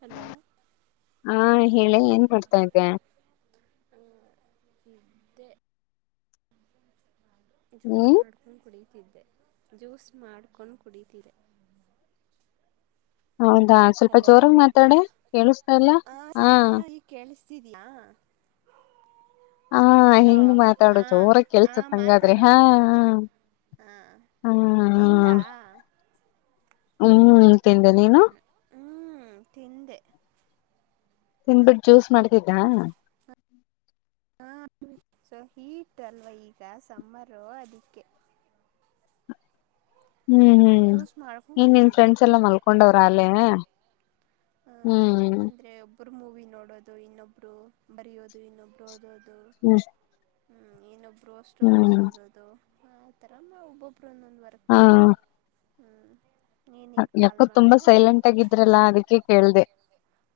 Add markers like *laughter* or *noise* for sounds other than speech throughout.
Hello ಹಾ ಹೇಳಿ ಏನ್ ಮಾಡ್ತಾ ಇದ್ದ *unintelligible* ಜ್ಯೂಸ್ ಹ್ಮ್ ಮಾಡ್ಕೊಂಡ್ ಕುಡಿ ಜ್ಯೂಸ್ ಮಾಡ್ಕೊಂಡು ಕುಡಿತೀರ ಹೌದಾ ಸ್ವಲ್ಪ ಜೋರಾಗ ಮಾತಾಡ ಕೇಳಿಸತಾ ಇಲ್ಲ ಹಾ ತಿದ್ಲಾ *unintelligible* ಹಾ ಹಿಂಗ್ ಮಾತಾಡೋದು ಜೋರ ಹಾ ಕೆಲ್ಸತ್ಂಗಾದ್ರೆ ಮಾತಾಡು ಹಾ ಮಾತಾಡು ಹಾ ಹ್ಮ ತಿಂದಾ ಹ್ಮ್ ತಿಂದೆ ನೀನು. ಹ್ಮ್ ತಿಂದೆ ತಿಂದಬಿಟ್ಟು ಜ್ಯೂಸ್ ಮಾಡ್ತಿದ್ದ ಹ ಸೊ ಹೀಟ್ ಅಲ್ವ ಈಗ ಸಾರೋ ಅದಿಕೆ ಹ್ಮ್ ಹ್ಮ್ ಜ್ಯೂಸ್ ಮಾಡ್ಕೊಂಡು ನ್ ನಿನ್ ಕುಡಿತಿದ್ದೆ ಫ್ರೆಂಡ್ಸ್ ಎಲ್ಲಾ ಮಲ್ಕೊಂಡವ್ರ ಅಲೇ ಹ್ಮ್ ಒರು ಮೂವಿ ನೋಡೋದು ಇನ್ನೊಬ್ರು ಬರೆಯೋದು ಇನ್ನೊಬ್ರು ಓದೋದು ಹ್ಮ್ ಹ್ಮ್ ಇನ್ನುಬ್ ಗ್ರೋ ಸ್ಟೋರಿಸೀಸ್ ಹ್ಮ್ ಓದದು ಆ ತರಮ್ಮ ಒಬ್ಬೊಬ್ಬ *unintelligible* ಯಾಕೋ ತುಂಬಾ ನೀನ್ ಸೈಲೆಂಟ್ ಆಗಿದ್ರಲ್ಲಾ ಅದಕ್ಕೆ ಕೇಳ್ದೆ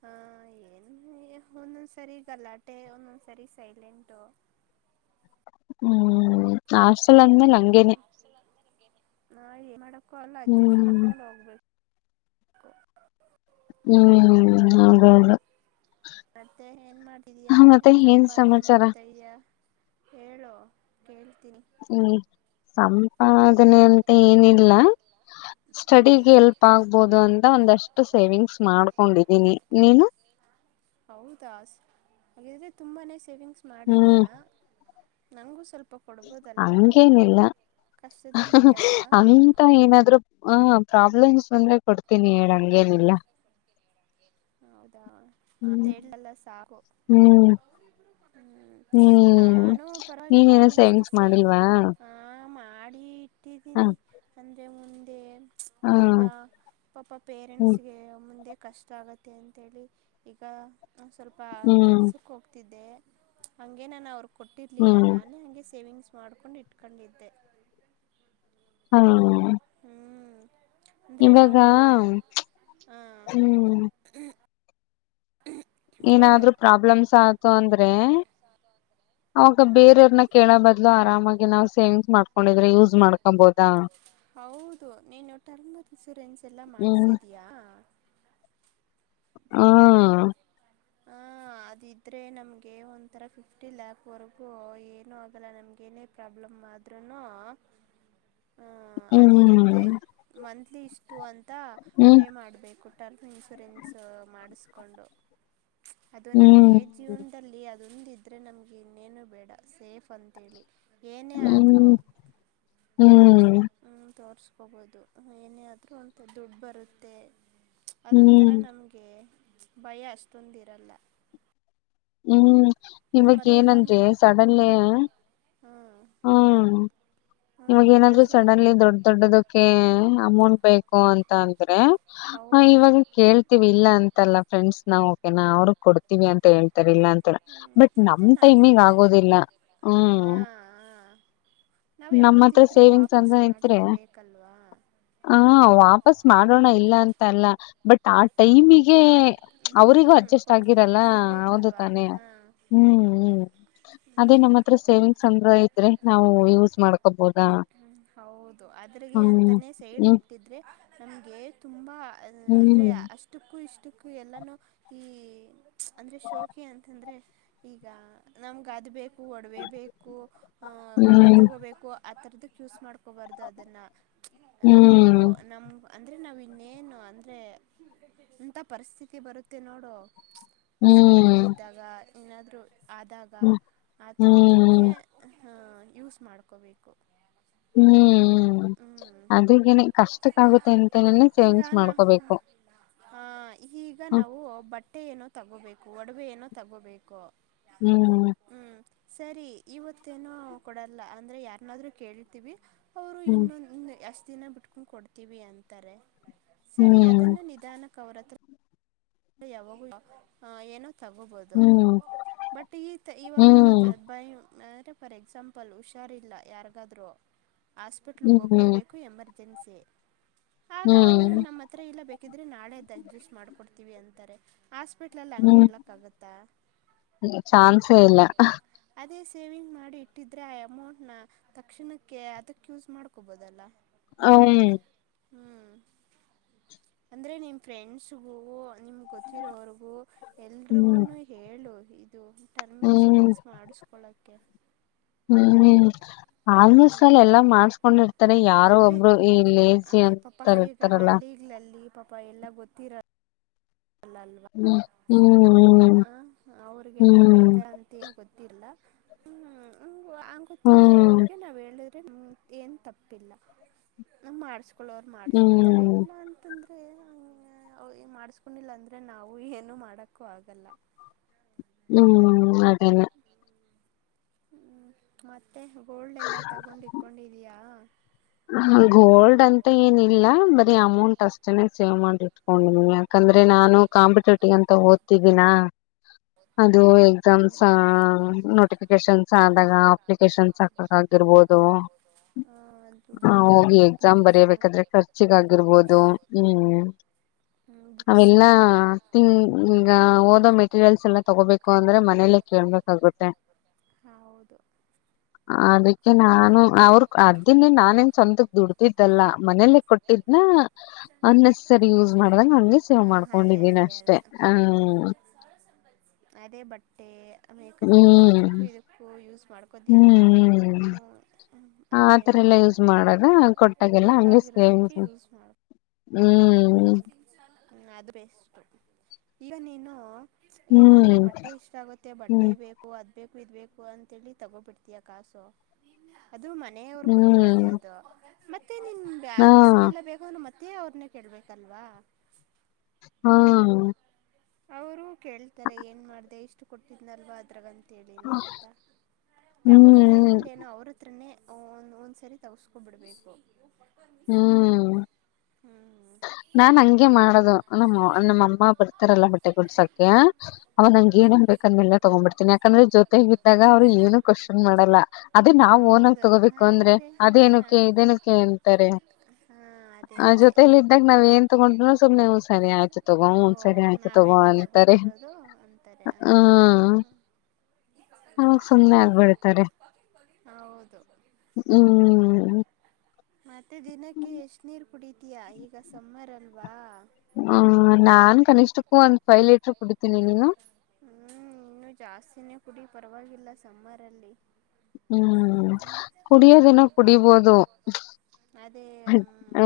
ಹ ಏನ್ ಒಂದೊಂದ್ಸರಿ ಗಲ್ಲಾಟೆ ಒಂದ ಸಾರಿ ಸೈಲಂಟು. ಹ್ಮ್ ನಸಲ ಅಂದ್ಮೇಲೆ ಹಂಗೇನೆ ನಾ *inaudible* ಮಾಡ ಕಲ್ ಅಡ್ಜಸ್ಟ್ ಹ್ಮ್ ಮಾಡ್ಕೊಂಡು ಹೋಗ್ಬೇಕು. *inaudible* ಹ್ಮ್ ಹೌದೌದು ಮತ್ತೆ ಏನ್ ಮಾಡ್ತಿದೀಯ ಹ, ಮತ್ತೆ ಏನ್ ಸಂಪಾದ್ನೆ ಸಮಾಚಾರ ಮಾಡ್ತಾ ಇದ್ಯಾ *unintelligible* ಹೇಳು ಕೇಳ್ತೀನಿ ಹ್ಮ್ ಹ ಅದನ್ನೇ ಅಂತ ಏನಿಲ್ಲ ಹ್ಮ್ ಸ್ಟಡಿಿಗೆ ಎಲ್ಪ್ ಆಗ್ಬೋುದು ಅಂತ ಒಂದಷ್ಟು ಸೇವಿಂಗ್ಸ್ ಮಾಡ್ಕೊಂಡಿದೀನಿ. ನೀನು ಹೌದಾ ಹಾಗಿದ್ರೆ ತುಂಬಾನೇ ಸೇವಿಂಗ್ ಹ್ಮ್ ಮಾಡಿದೀ್ಯಾಾ ನಂಗು ಸ್ವಲ್ಪ ಕೊಡ್ಬೋದಲ್ವಾ ಹಂಗೇನಿಲ್ಲ ಕಷ್ಟದಲ್ಲಿದ್ದಾಗ ಅಂತ ಏನಾದ್ರು ಆ ಪ್ರಾಬ್ಲಮ್ಸ್ ಬಂದ್ರೆ ಕೊಡ್ತೀನಿ ಹೇಳಂಗೇನಿಲ್ಲ ಹ್ಮ್ ಹೌದಾಲ್ಲ ಸಾಕು ಹ್ಮ್ ಹ್ಮ ಹ್ಮ್ ನಾನು ಪರವಾಗಿಲ್ಲ ನೀನೇನೋ ಒಂದಷ್ಟು ಸೇವಿಂಗ್ಸ್ ಸೇ ಮಾಡಿಲ್ವಾ ಆ ಮಾಡ ಹ ಇಟ್ಟಿದ್ದೀನಿ ಅಂದ್ರೆ ಹ ಈಗ ಪಾಪ ಹ್ಮ್ ಪೇರೆಂಟ್ಸ್ಗೆ ಮುಂದೆ ಕಷ್ಟ ಆಗುತ್ತ ಅಂತೇಳಿ ಈಗ ನ ಸ್ವಲ್ಪ ಹ್ಮ್ ಕೆಲ್ಸಕ್ಕೆ ಹೋಗ್ತಿದ್ದೆ ಹಂಗೇನೆನ ಅವ್ರ್ ಕೊಟ್ಟಿರ್ಲಿಲ್ಲ ಹ್ಮ್ ನಾನು ಹಂಗೆ ಸೇವಿಂಗ್ಸ್ ಮಾಡ್ಕೊಂಡ್ ಇಟ್ಕೊಂಡಿದ್ದೆ ಹಾ ಹ್ಮ್ ಅಂದರೆ ಇವಾಗ ನಾವು ಹಾಂ ಹ್ಮ್ ಹೇಳು ಏನಾದ್ರೂ ಪ್ರಾಬ್ಲೆಮ್ಸ್ ಆ ತೊಂದ್ರೆ ಅವಾಗ ಹ್ಞೂ ಬೇರೆಯವರ್ನ ಕೇಳ ಬದ್ಲು ಆರಾಮಾಗಿ ನಾವ್ ಸೇವಿಂಗ್ಸ್ ಮಾಡ್ಕೊಂಡಿದ್ರೆ ಯೂಸ್ ಮಾಡ್ಕೊಂಬೊದಾ ಹೌದು ನೀನು ಟರ್ಮ್ ಇನ್ಸೂರೆನ್ಸ್ ಎಲ್ಲ ಹ್ಮ್ ಮಾಡ್ಸಿದೀಯಾ ಆ ಹ ಅದಿದ್ರೆ ನಮಗೆ ಒಂಥರ ಫಿಫ್ಟಿ ಲ್ಯಾಕ್ವರೆಗೂ ಏನೂ ಆಗಲ್ಲ ನಮಗೇನೇ ಪ್ರಾಬ್ಲಮ್ ಆದ್ರೂನು ಹ್ಮ್ ಅದಿರುತ್ತೆ ಹ್ಮ್ ಮಂತ್ಲಿ ಇಷ್ಟು ಅಂತ ಹ್ಮ್ ಪೇ ಮಾಡ್ಬೇಕು. ಟರ್ಮ್ ಇನ್ಶೂರೆನ್ಸ್ ಮಾಡಿಸ್ಕೊಂಡು. ಅದು ಹ್ಮ್ ನಮ್ಗೆ ಜೀವನದಲ್ಲಿ ಅ ಒಂದಿದ್ರೆ ನಮ್ಗಿನ್ನೆನು ಬೇಡ ಸೇಫ್ ಅಂತೇಳಿ. ಏನೇ ಆದರೂ ಹ್ಮ್ ಹ್ಮ್ ಹ್ಮ್ ತೋರ್ಸ್ ಹಾಕಬಹುದು ಏನೇ ಆದ್ರೂ ಅಂತ ದುಡ್ಡು ಬರುತ್ತೆ ಅದೊಂತರ ಹ್ಮ್ ನಮಗೆ ಭಯ ಅಷ್ಟ ತಂದಿರಲ್ಲ ಹ್ಮ್ ಇವಗ್ ಏನಂದ್ರೆ ಸಡನ್ಲೀ ಹ್ಞೂ ಹಾ ಹ್ ಹ್ಞೂ ಇವಾಗ ಏನಾದ್ರು ಏನಾದರೂ ಸಡನ್ಲಿ ದೊಡ್ಡ ದೊಡ್ಡದಕ್ಕೆ ಅಮೌಂಟ್ ಬೇಕು ಅಂತ ಅಂದ್ರೆ ಹೌದು ಇವಾಗ ಕೇಳ್ತೀವಿ ಇಲ್ಲ ಅಂತಲ್ಲ ಫ್ರೆಂಡ್ಸ್ ನಾ ಓಕೆ ನಾ ಅವ್ರಗ್ ಕೊಡ್ತೀವಿ ಅಂತ ಹೇಳ್ವಿ ಇಲ್ಲ ಅಂತ ಹ್ಞೂ ಬಟ್ ಮತ್ತು ನಮ್ ನಾವು ಟೈಮಗ್ ಆಗೋದಿಲ್ಲ ಹ್ಮ್ ಹಾಂ ಹಾಂ ನಾವು ನಮ್ಮ ಹತ್ರ ಯಾವತ್ತಿದ್ರೂ ಸೇವಿಂಗ್ಸ್ ವಾಪಸ್ ಅಂತ ಇದ್ರೆ ಮಾಡಲೇಬೇಕಲ್ವಾ ವಾಪಸ್ ಮಾಡೋಣ ಇಲ್ಲ ಅಂತ ಅಲ್ಲ ಬಟ್ ಆ ಟೈಮಿಗೆ ಆ ಹ್ಞೂ ಅವರಿಗೂ ಅಡ್ಜಸ್ಟ್ ಕೊಡು ಆಗಿರಲ್ಲ ಹೌದು ಆಗಬೇಕಲ್ವಾ ತಾನೇ ಹಾಂ ಹ್ಮ್ ಹ್ಮ್ ಅದೇ ನಮ್ಮ ಹತ್ರ ಸೇವಿಂಗ್ಸ್ ಅಂದ್ರ ಇದ್ರೆ ನಾವು ಯೂಸ್ ಮಾಡ್ ಹ್ಮ ಹೌದು ಅದ್ರಗೆ ಹ್ಮ್ ಅಂತಾನೆ ಸೈಡ್ ಹ್ಮ್ ಇಟ್ಟಿದ್ರೆ ನಮ್ಗೆ ತುಂಬಾ ಅಂದ್ರೆ ಹ್ಮ್ ಅಷ್ಟ ಕ್ಕು ಇಷ್ಟಕ್ಕೂ ಎಲ್ಲಾನೂ ಈ ಅಂದ್ರೆ ಶೋಕಿ ಅಂತಂದ್ರೆ ಈಗ ನಮಗೆ ಅದು ಬೇಕು ಒಡವೆಬೇಕೇಕು ಬಟ್ಟೆ ಹ್ಮ್ ತಗೋಬೇಕು ಆಥರದ ಚೂಸ್ ಮಾಡು ಬಾರದು ಅದನ್ನ ನಾವು ನಮ ಅಂದರೆ ನಾವುನ್ನೇನು ಅಂದ್ರೆ ಎಂತ ಪರಿಸ್ಥಿತಿ ಬರುತ್ತೆ ನೋಡು ಹ್ಮ್ ಹುಷಾರೀಲ್ಲಿದಾಗ ಏನಾದ್ರು ಆದಾಗ ಹ್ಮ್ ಆ ತರದಕ್ಕೆ ಹ್ಮ್ ಹ ಯೂಸ್ ಮಾಡ್ಕೋಬೇಕು ಹ್ಮ್ ಹ್ಮ್ ಅದಗೇನೆ ಕಷ್ಟಕ್ಕ ಆಗುತ್ತೆ ಅಂತನನೆ ಈಗ ಸೇವಿಂಗ್ಸ್ ನಾ ಮಾಡ್ಕೋಬೇಕು ಹ ಈಗ ಹ್ಮ್ ನಾವು ಬಟ್ಟೆ ಏನೋ ತಗೋ ತಗೋಬೇಕು ಒಡವೆ ಏನೋ ತಗೋಬೇಕು ಹ್ಮ್ ಹ್ಮ್ ಸರಿ ಇವತ್ತೇನು ಕೊಡಲ್ಲ ಅಂದ್ರೆ ಯಾರನಾದ್ರು ಕೇಳಿರ್ತೀವಿ ಹ್ಮ್ ಎಷ್ಟು ದಿನ ಬಿಟ್ಕೊಂಡು ಕೊಡ್ತೀವಿ ಅಂತಾರೆ ಸರಿ ಹ್ಮ್ ಅದನ್ನ ನಿಧಾನ ಕರತ್ ಯಾವ ಏನ ತಗೋಬೋದು ಹ್ಮ್ ಬಟ್ ಈ ಇವಾಗ ನಮ್ಗೆ ಹ್ಮ್ ಬಾಯ ಫಾರ್ ಎಕ್ಸಾಂಪಲ್ ಹುಷಾರಿಲ್ಲ ಯಾರಿಗಾದ್ರು ಹಾಸ್ಪಿಟಲ್ ಹ್ಮ್ ಹೋಗ್ಲೆಬೇಕು ಎಮರ್ಜೆನ್ಸಿ ದಿನ್ಸಿ ಹ್ಮ್. ಬೇಕಿದ್ರೆ ನಳೆ ದಜ್ರಿಸ್ ಮಾಡ್ಕೊಂಡ ತೀವಿ ಅಂತಾರೆ. ಆಸ್ಪಿಟ್ಲಲ್ಲಿ ಹಂಗಗೆ ಹ್ಮ್ ಹೇಳಲಕ್ಕ ಆಗತ್ತಾ. ಚಾನ್ಸೇ ಇಲ್ಲ ಸೇವಿಂಗ್ ಮಾಡಿ ಇಟ್ಟಿದ್ರೆ ಆ ಅಮೌಂಟ್ನ ತಕ್ಷಣಕ್ಕೆ ಅದಕ್ಕೆ ಯೂಸ್ ಮಾಡ್ಕೊಬೋದಲ್ಲ. ಹ್ಮ. ಹ್ಮ್ ಅಂದ್ರೆ ನಿಮ ಫ್ರೆಂಡ್ಸಗೂ. ನಿಮ್ಗೆ ಗೊತ್ತಿರೋವ್ರಗೂ ಎಲ್ರಿಗು ಹ್ಮ್ ಹೇಳು ಇದು ಟರ್ಮ್ ಹ್ಮ್ ಇನ್ಶೂರೆನ್ಸ್ ಮಾಡಿಸ್ಕೊಳಕ್ಕೆ. ಹ್ಮ್ ಆಲ್ಮೋಸ್ಟ್ ಅಲ್ಲಿ ಎಲ್ಲಾ ಮಾಡ್ಸ್ಕೊಂಡಿರ್ತಾರೆ ಹಾಂ ಯಾರೋ ಅಂದರೆ ಒಬ್ರು ಈ ಲೇಸಿ ಅದೇ ಪಾಪ ಅಂತ ಈಗ ಇರ್ತಾರಲ್ಲ. ಹಳ್ಳಿಗಳಲ್ಲಿ ಪಾಪ ಎಲ್ಲಾ ಗೊತ್ತಿರ ಅಲ್ಲಲ್ವಾ ಹ್ಮ್ ಹ್ಮ್ ಆ ಅವ್ರಿಗೆಲ್ಲ ಪೈತ ಹ್ಮ್ ಅಂತ ಹೋಗುತ್ತ. ಲ್ಲ ಹ್ಮ್ಮ. ಹಂ ಹ್ಮ್ ಗೊತ್ತಲ್ದಿರೋ್ರಿಗೆ ನಾವವು ಹೇಳ. ಏನ್ ತಪ್ಪಿಲ್ಲ ನ ಮಾಡ. ಮಕ್ಕಳ ಅವ್ರು ಮಾಡಸ್ಕೋತಾರೆ ಹ್ಮ್ ಇಲ್ಲ ಅಂತಂದ. ಹ ಮಾಡ ನಿಲ್ಲ ಅಂದ್ರೆ ನಾವು ಏನು ಮಾಡಕ್ಕೂ ಆಗಲ್ಲಫಫಫ. ಹ್ರಙೋ. ಹ್ಮ್ ಅದೇಲ್ಲ. ಹೂ ಮತ್ತ ಮತ್ತೆ ಗೋಲ್ಡ್ ಎಲ್ಲ ತಗೊಂಡ್ ಇಕೊಂಡಿದಯಾ. ಗೋಲ್ಡ್ ಅಂತ ಏನಿಲ್ಲ ಬರಿ ಅಮೌಂಟ್ ಅಷ್ಟನೆೇ ಸೇವ್ ಮಾಡಿ ಇಟ್ಕೊಂಡನಿ ಯಾಕಂದ್ರೆ ನಾನು ಕಾಂಪಿಟೇಟಿವ್ ಅಂತ ಓದ್ತಿದ್ದೀಿನ. ಇದು ಎಕ್ಸಾಮ್ಸ್ ಹ್ಮ್ ನೋಟಿಫಿಕೇಶನ್. ಸ ಆದಾಗ ಅಪ್ಲಿಕೇಶನ್ಸ್ ಅಕಾಕ ಆಗಿರ್ಬೋದು. ಹ್ಮ ಅದ ಹ ಹೋಗಿ ಎಕ್ಸಾಮ್ ಬರಿಬೇಕಾದ್ರೆ ಖರ್ಚಿಗ ಆಗಿರ್ಬೋದು ಹ್ಮ್ ಹ್ಮ್ ಅವೆಲ್ಲಾ ಬುಕ್ಸಿಗೆ ತಿಂಗ ಈಂಗ ಓದೋ ಮೆಟೀರಿಯಲ್ಸ್ ತಗೋಬೇಕು ಅಂದ್ರೆ ಮನೇಲೆ ಕೇಳ್ಬೇಕಾಗುತ್ತೆ ಹೌದು ಅದಕ್ಕೆ ನಾನು ಅವರು ಅದ್ದಿನೇ. ಮೀನ್ಸ್ ಸ್ವಂತಕ್ ದುಡ್ತಿದ್ದಲ್ಲ ಮನೇಲ್ಲ ಕೊಟ್ಟಿದ್ನ ಅಸಸರಿ ಯೂಸ್ ಮಾಡ್ದಂಗ ಹಂಗೆ ಸೇವ್ ಹ ಅದೇ ಮಾಡ್ಕೊಂಡಿದೀನಿ ಅದೇ ಅಷ್ಟೆ ಅದೇ ಹ್ಮ್ ಹ್ಮ ಮೇಕಪ್ ಅದುಕ್ಕ ಇದುಕ್ಕ ಯೂಸ್ ಮಾಡ್ಕೋದಿರಾ. ಹ ಆತರ ಎಲ್ಲ ಯೂಸ್ ಮಾಡದ ಕೊಟ್ಟಾಗಲ್ಲ ಹಂಗೆ ಸೇವಿಂಗ್ ಬೇಕಾಗಿರೋದಕ್ಕೆ ಹೂ ಯೂಸ್ ಮಾಡು ಹ್ಞೂ ಅದು ಬೆಸ್ಟು ಈಗ ನೀನು. ಏನೋ ನಿಂಗ್ ಹ್ಮ್ ಬಟ್ಟೆ ಇಷ್ಟ ಆಗುತ್ತೆ ಬಟ್ಟೆ ಹ್ಮ್ ಬೇಕು ಅದ್ ಬೇಕು ಇದ್ಬೇಕು ಅಂತೇಳಿ ತಗೋಬಿಡ್ತಯ ಕಾಸು. ಅದು ಮನೆಯವ್ರು ಕೊಟ್ಟಿರೋದೇ ಹ್ಮ್ ಅದು. ಮತ್ತೆ ಮತ್ತೆ ನಿನ್ ಹಾ ಬುಕ್ಸ್ ಲ್ಲ ಬೇೋ ಮತ್ತೆ ಮತ್ತೆ ಅವ್ರನ್ನ ಕೇಳ್ಬೇಕಲ್ವಾ. ಹ್ಮ ಅವರು ಕೇಳ್ತಾರೆ ಏನ್ ಮಾಡ್ದ ಇಷ್ಟು ಕೊಟ್ಟಿದ್ನಲ್ವಾ ಅದ್ರಾಗಂತ. ತೇಳಿನಿ ಅಂತ ತಗೊಳ್ಳೋ ಹ್ಮ್ ಟೈಮಲ್ಲಿ ಏನೋ ಅವ್ರ ಹತ್ರೇ ಒ ಒಂದ್ಸರಿ ತೌಸ್ಕೊಬಿಡ್ಬೇಕು. ಹ್ಮ್ ಹ್ಮ್ ನಾನ್ ಹಂಗೆ ಮಾಡದು ನಮ್ಮ ನಮ್ಮ ಅಮ್ಮ ಬರ್ತಾರಲ್ಲ ಬಟ್ಟೆ ಕೊಡ್ಸಕ್ಕೆ ಅವ ನಂಗ ಹ್ಞೂ ಏನೇನ್ ಅದನೆಲ್ಲಾ ತಗೊಂಬಿಡ್ತೀನಿ ಯಾಕಂದ್ರೆ ಜೊತೆಗ ಇದ್ದಾಗ ಅವರು ಏನು ಕ್ಶನ್ ಮಾಡಲ್ಲ ಅದೇ ನಾವವು ಓನಾಗ ಹೌದು ತಗೋಬೇಕು ಅಂದ್ರೆ ನಾವಾದ್ರೆ ಹಾ ಅದೇನಕ್ಕೆ ಇದೇನಕ್ಕೆ ಅಂತಾರೆ ಹಾ ಅದೇ ಆ ಅದೇ ಜೊತೆಯಲ್ಲಿ ದಾಗಾ ನಾವ್ ಏನ್ ತಗೊಂಡ್ರ ಸುಮನೆ ಒಂದ್ ಸರಿ ಆಯ್ತು ತಗೋ ಓ ಒಂದ್ ಸರಿ ಆಯ್ತು ತಗೋ ನಾವೆಲ್ಲ ಅಂತಾರೆ ತಗೊಟ್ಟಿರೋದು ಅಂತಾರೆ ಹ ಹ್ಮ ಅವಾಗ ಸುಮ್ನೆ ಆಗ್ಬಿಡ. ಸ ಹೌದು ಹ್ಮ್ ಹ್ ಮತ್ತೆ ದಿನಕ್ಕೆ ಎಷ್ಟ ನೀರು. ಕುಡಿತೀಯಾ ಈಗ ಸಮ್ಮರ್ ಅಲ್ಲಿ. ವಾ. ಹ್ಮ ನಾನ್ ಕನಿಷ್ಠಕ್ಕೂ ಒಂದ್ ಫೈವ್ ಲೀಟರ್ ಕುಡಿತೀನಿ ನೀನು. ಹ್ಮ್ ಇನ್ನು ಜಾಸ್ತಿನೇ ಕುಡಿ ಪರವಾಗಿಲ್ಲ ಸಮ್ಮರ್ಲ್ಲಿ ಹ್ಮ್ ಕುಡಿಯೋದಿನ ಕುಡಿಬೋದು ಅದೇ ಹ್ಮ.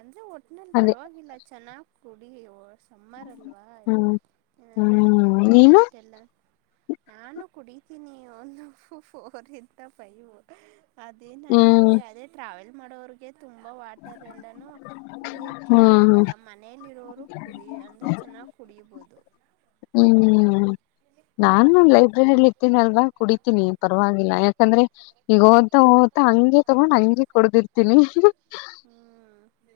ಅಂದ್ರೆ ಒ ಅನಲ್ಲಿ ಪರವಾಗಿಲ್ಲ ಚೆನ್ನಾಗ ಕೊಡಿ ಹವ. ಸಮ್ಮಾರ ಅಲ್ವಾ. ಹ್ಮ್ ಲ್ಲ ಹ್ಮ್ ಅದು ನೀನು ಹೀಟ್ ಎಲ್ಲ ನಾನು. ಕುಡಿತೀನಿ ಫೋರ್ ಇಂದ ಪೈವು. ಅದೇ ನನ್ಗೆ ಹ್ಮ್ ಅದೇ ಟ್ರಾವೆಲ್. ಮಾಡೋರ್ಗೆ ತುಂಬ ವಾಟರ್ ಎಲ್ಲಾನೂ ಕುಡಿಯೋಕ್ಕೆ ಹ್ಮ್ ಆಗಲ್ಲ ಮನೆಯಲ್ಲಿರೋರು ಕುಡಿಯ ಅಂದರೆ ಚೆನ್ನಾಗಿ ಕುಡಿಯಬಹುದು. ಹ್ಮ್ ನಾನು ಹ್ಮ್ ಲೈಬ್ರರಿಯಲ್ಲಿ ಇದ್ದನಲ್ವಾ ಕುಡಿ. ತೀನಿ ಪರವಾಗಿಲ್ಲ ಯಾಕಂದ್ರೆ ಈಗ ಓದ್ತಾ ಓದ್ತಾ ಹಂಗೆ ತಗೊಂಡ್ ಹಂಗೆ ಕೊಡ್ದಿರ್ತೀನಿ. ಹ್ಮ್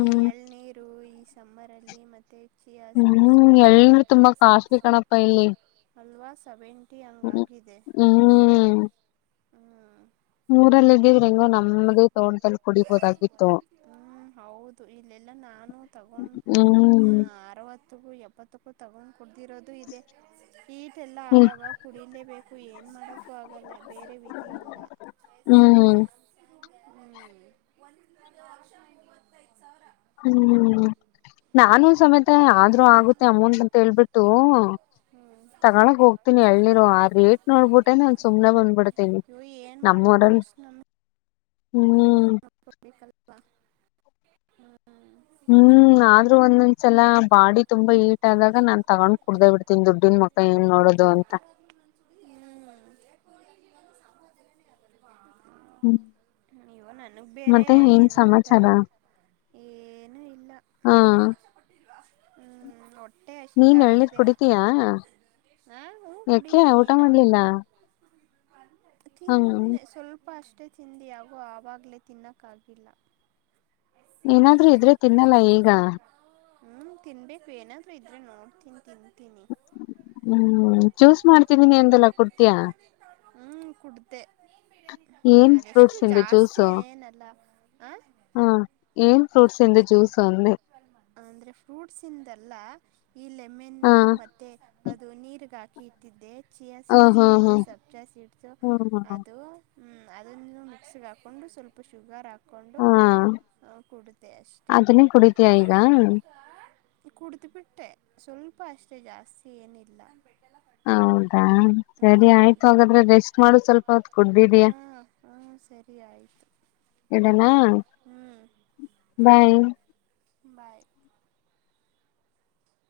ಈ ಎಳ್ನೀರು ಈ ಸಮ್ಮರ್ ಅಲ್ಲಿ ಮತ್ತೆ ಚಿಯಾ ಸ್ವೀಡ್ಸು ಹ್ಮ್ ಇಲ್ಲಾ ಎಲ್ರು ಸಬ್ಜಾ ತುಂಬಾ ಕಾಸ್ಟ್ಲಿ ಸ್ವೀಡ್ಸು ಕಣಪ್ಪ ಇಲ್ಲಿ ಅಲ್ವಾ ಸೆವೆಂಟಿ ಹಂಗ ಆಗಿದೆ. ಹ್ಮ್ ಮೂಊರಲ್ಲ ಇದೀವ್ರಿಂಗೋ ನಮ್ದ. ಹ್ಮ ಹೌದು ಇಲ್ಲೆಲ್ಲ ನಾನು ತಗೊಂಡ್ ಹ್ಮ್ ಅರವತ್ತಗೂ ಎಪ್ಪತ್ತಕ್ಕೂ. ತಗ ಕುಡ್ದಿರೋದು ಇದೆ ಈಟ ಎಲ್ಲ ಹ್ಮ್ ಆದಾಗ ಕುಡಿಲೇಬೇಕು ಏನ್ ಮಾಡಕ್ಕೂ ಆಗಲ್ಲ ಬೇರೆ ವಿಧಿ ಇಲ್ಲ ಹ್ಮ್ ಒಂದ್ ಲಕ್ಷ ಮೂವತ್ತೈದ ಸಾವಿರ. ಹ್ಮ್ ನಾನು ಸಮೇ ಮತ್ತೆ ಆದ್ರೂ ಆಗುತ್ತೆ ಅಮೌಂಟ್ ಅಂತ ಹೇಳ್ಬಿಟ್ಟು ತಗಳಕ್ ಹೋಗ್ತೀನಿ ಎಳ್ನಿರು ಆ ರೇಟ್ ನೋಡ್ಬಿಟ್ಟೆನೆ ಸುಮ್ನೆ ಬಂದ್ಬಿಡ್ತೇನಿ ಇವು ನಮ್ಮೂರಲ್ಲಿ ಹ್ಮ್ *unintelligible* ಹ್ಮ್. ಹ್ಮ್ ಆದ್ರೂ ಒಂದೊಂದ್ಸಲ ಬಾಡಿ ತುಂಬಾ ಹೀಟ್ ಆದಾಗ ನಾನ್ ತಗೊಂಡ್ ಕುೂಡ್ದ ಬಿಡ್ತೀನ್ ದುಡ್ಡನ್ ಮಕ್ಕ ಏನ್ ನೋಡೋದು ಅಂತ. ಹ್ಮ್ ಹ್ಮ್ ಇವ ನನ್ಗ್ ಬೇರೆ ಮತ್ತೆ ಏನ್ ಏನೋ ತರ ಸಮಾಚಾರ ಏನುೂ ಇಲ್ಲ ಹಾ ಹ್ಮ್ ಹೊಟ್ಟೆ ಹಸ ನೀನ್ ತಾಯ ಎಳ್ನೀರ್ ಇದೆ ಕುಡಿತೀಯಾ ಹಾ ಹ ಯಾಕೆ ಕುಡಿತೀನಿ ಊಟ ನಮ ಮಾಡ್ಲಿಲ್ಲ ತಿನ್ನ ಹ್ಮ ಸ್ವಲ್ಪ ಅಷ್ಟ. ಚಿಂಧಿ ಆವು. ಆವಾಗ್ಲೇ ತಿನ್ನಕ್ಕಾಗಿಲ್ಲ. ಏನಾದ್ರೂ ಇದ್ರೆ ತಿನ್ನಲ್ಲ ಈಗ. ಹ್ಮ್ ತಿನ್ಬೇಕು ಏನಾದ್ರೂ ಇದ್ರೆ ನೋಡ್ತೀನಿ ತಿಂತೀನಿ ಹ್ಮ್ ಚೂಸ್ ಮಾಡ್ತನನಿ ಎಂದಲ್ಲ ಕುಡ್ತೀಯಾ ಹ್ಞೂ ಕುಡ್ದೆ ಏನ್ ಪ್ರಶ ಅದೆಷ್ಟು ಜಾಸ್ತಿ ಏನಲ್ಲ ಹಾ ಹ ಏನ್ ಫ್ರೂಟ್ಸ್ ಇಂದು ಜ್ಯೂಸು ಅಂದೆ ಅಂದ್ರೆ ಫ್ರೂಟ್ಸಿಯಿಂದ ಅಲ್ಲ. ಹ ಈ ಹ ಲೆಮ್ಮೆನ್ನು ಮತ್ತೆ ಅದು ನೀರ್ಗ ಹಾಕಿ ಕೀತಿದ್ದೆ ಚಿಯಾ ಹ ಸೀಡ್ಸು ಹಾ ಮತ್ತೆ ಹಾ ಸಬ್ಜಾ ಸೀಟ್ಸು ಹ್ಮ ಅದು ಹ್ಮ್ ಅದನ್ನು. ಸ್ ಹಾಕೊಂಡು ಸ್ವಲ್ಪ ಶುಗರ್ ಹಾಕಿ ಕೊಂಡು ಹಾ ಕುಡದೇ ಅಷ್ಟೆ. ಅದನ್ನೇ ಕುಡಿತೀಯಾ ಈಗ ಕುಡಿದು ಬಿಟ್ಟೆ ಸ್ವಲ್ಪ ಅಷ್ಟೇ ಜಾಸ್ತಿ ಏನಿಲ್ಲ. ಹೌದಾ ಸರಿ ಆಯ್ತು ಹಾಗಾದ್ರೆ ರೆಸ್ಟ್ ಮಾಡು ಸ್ವಲ್ಪ ಹೊತ್ ಕುಡ್ದಿದಯಾ ಸರಿಯಯಿತು ಬಾಯಿ ಬಾಯ್.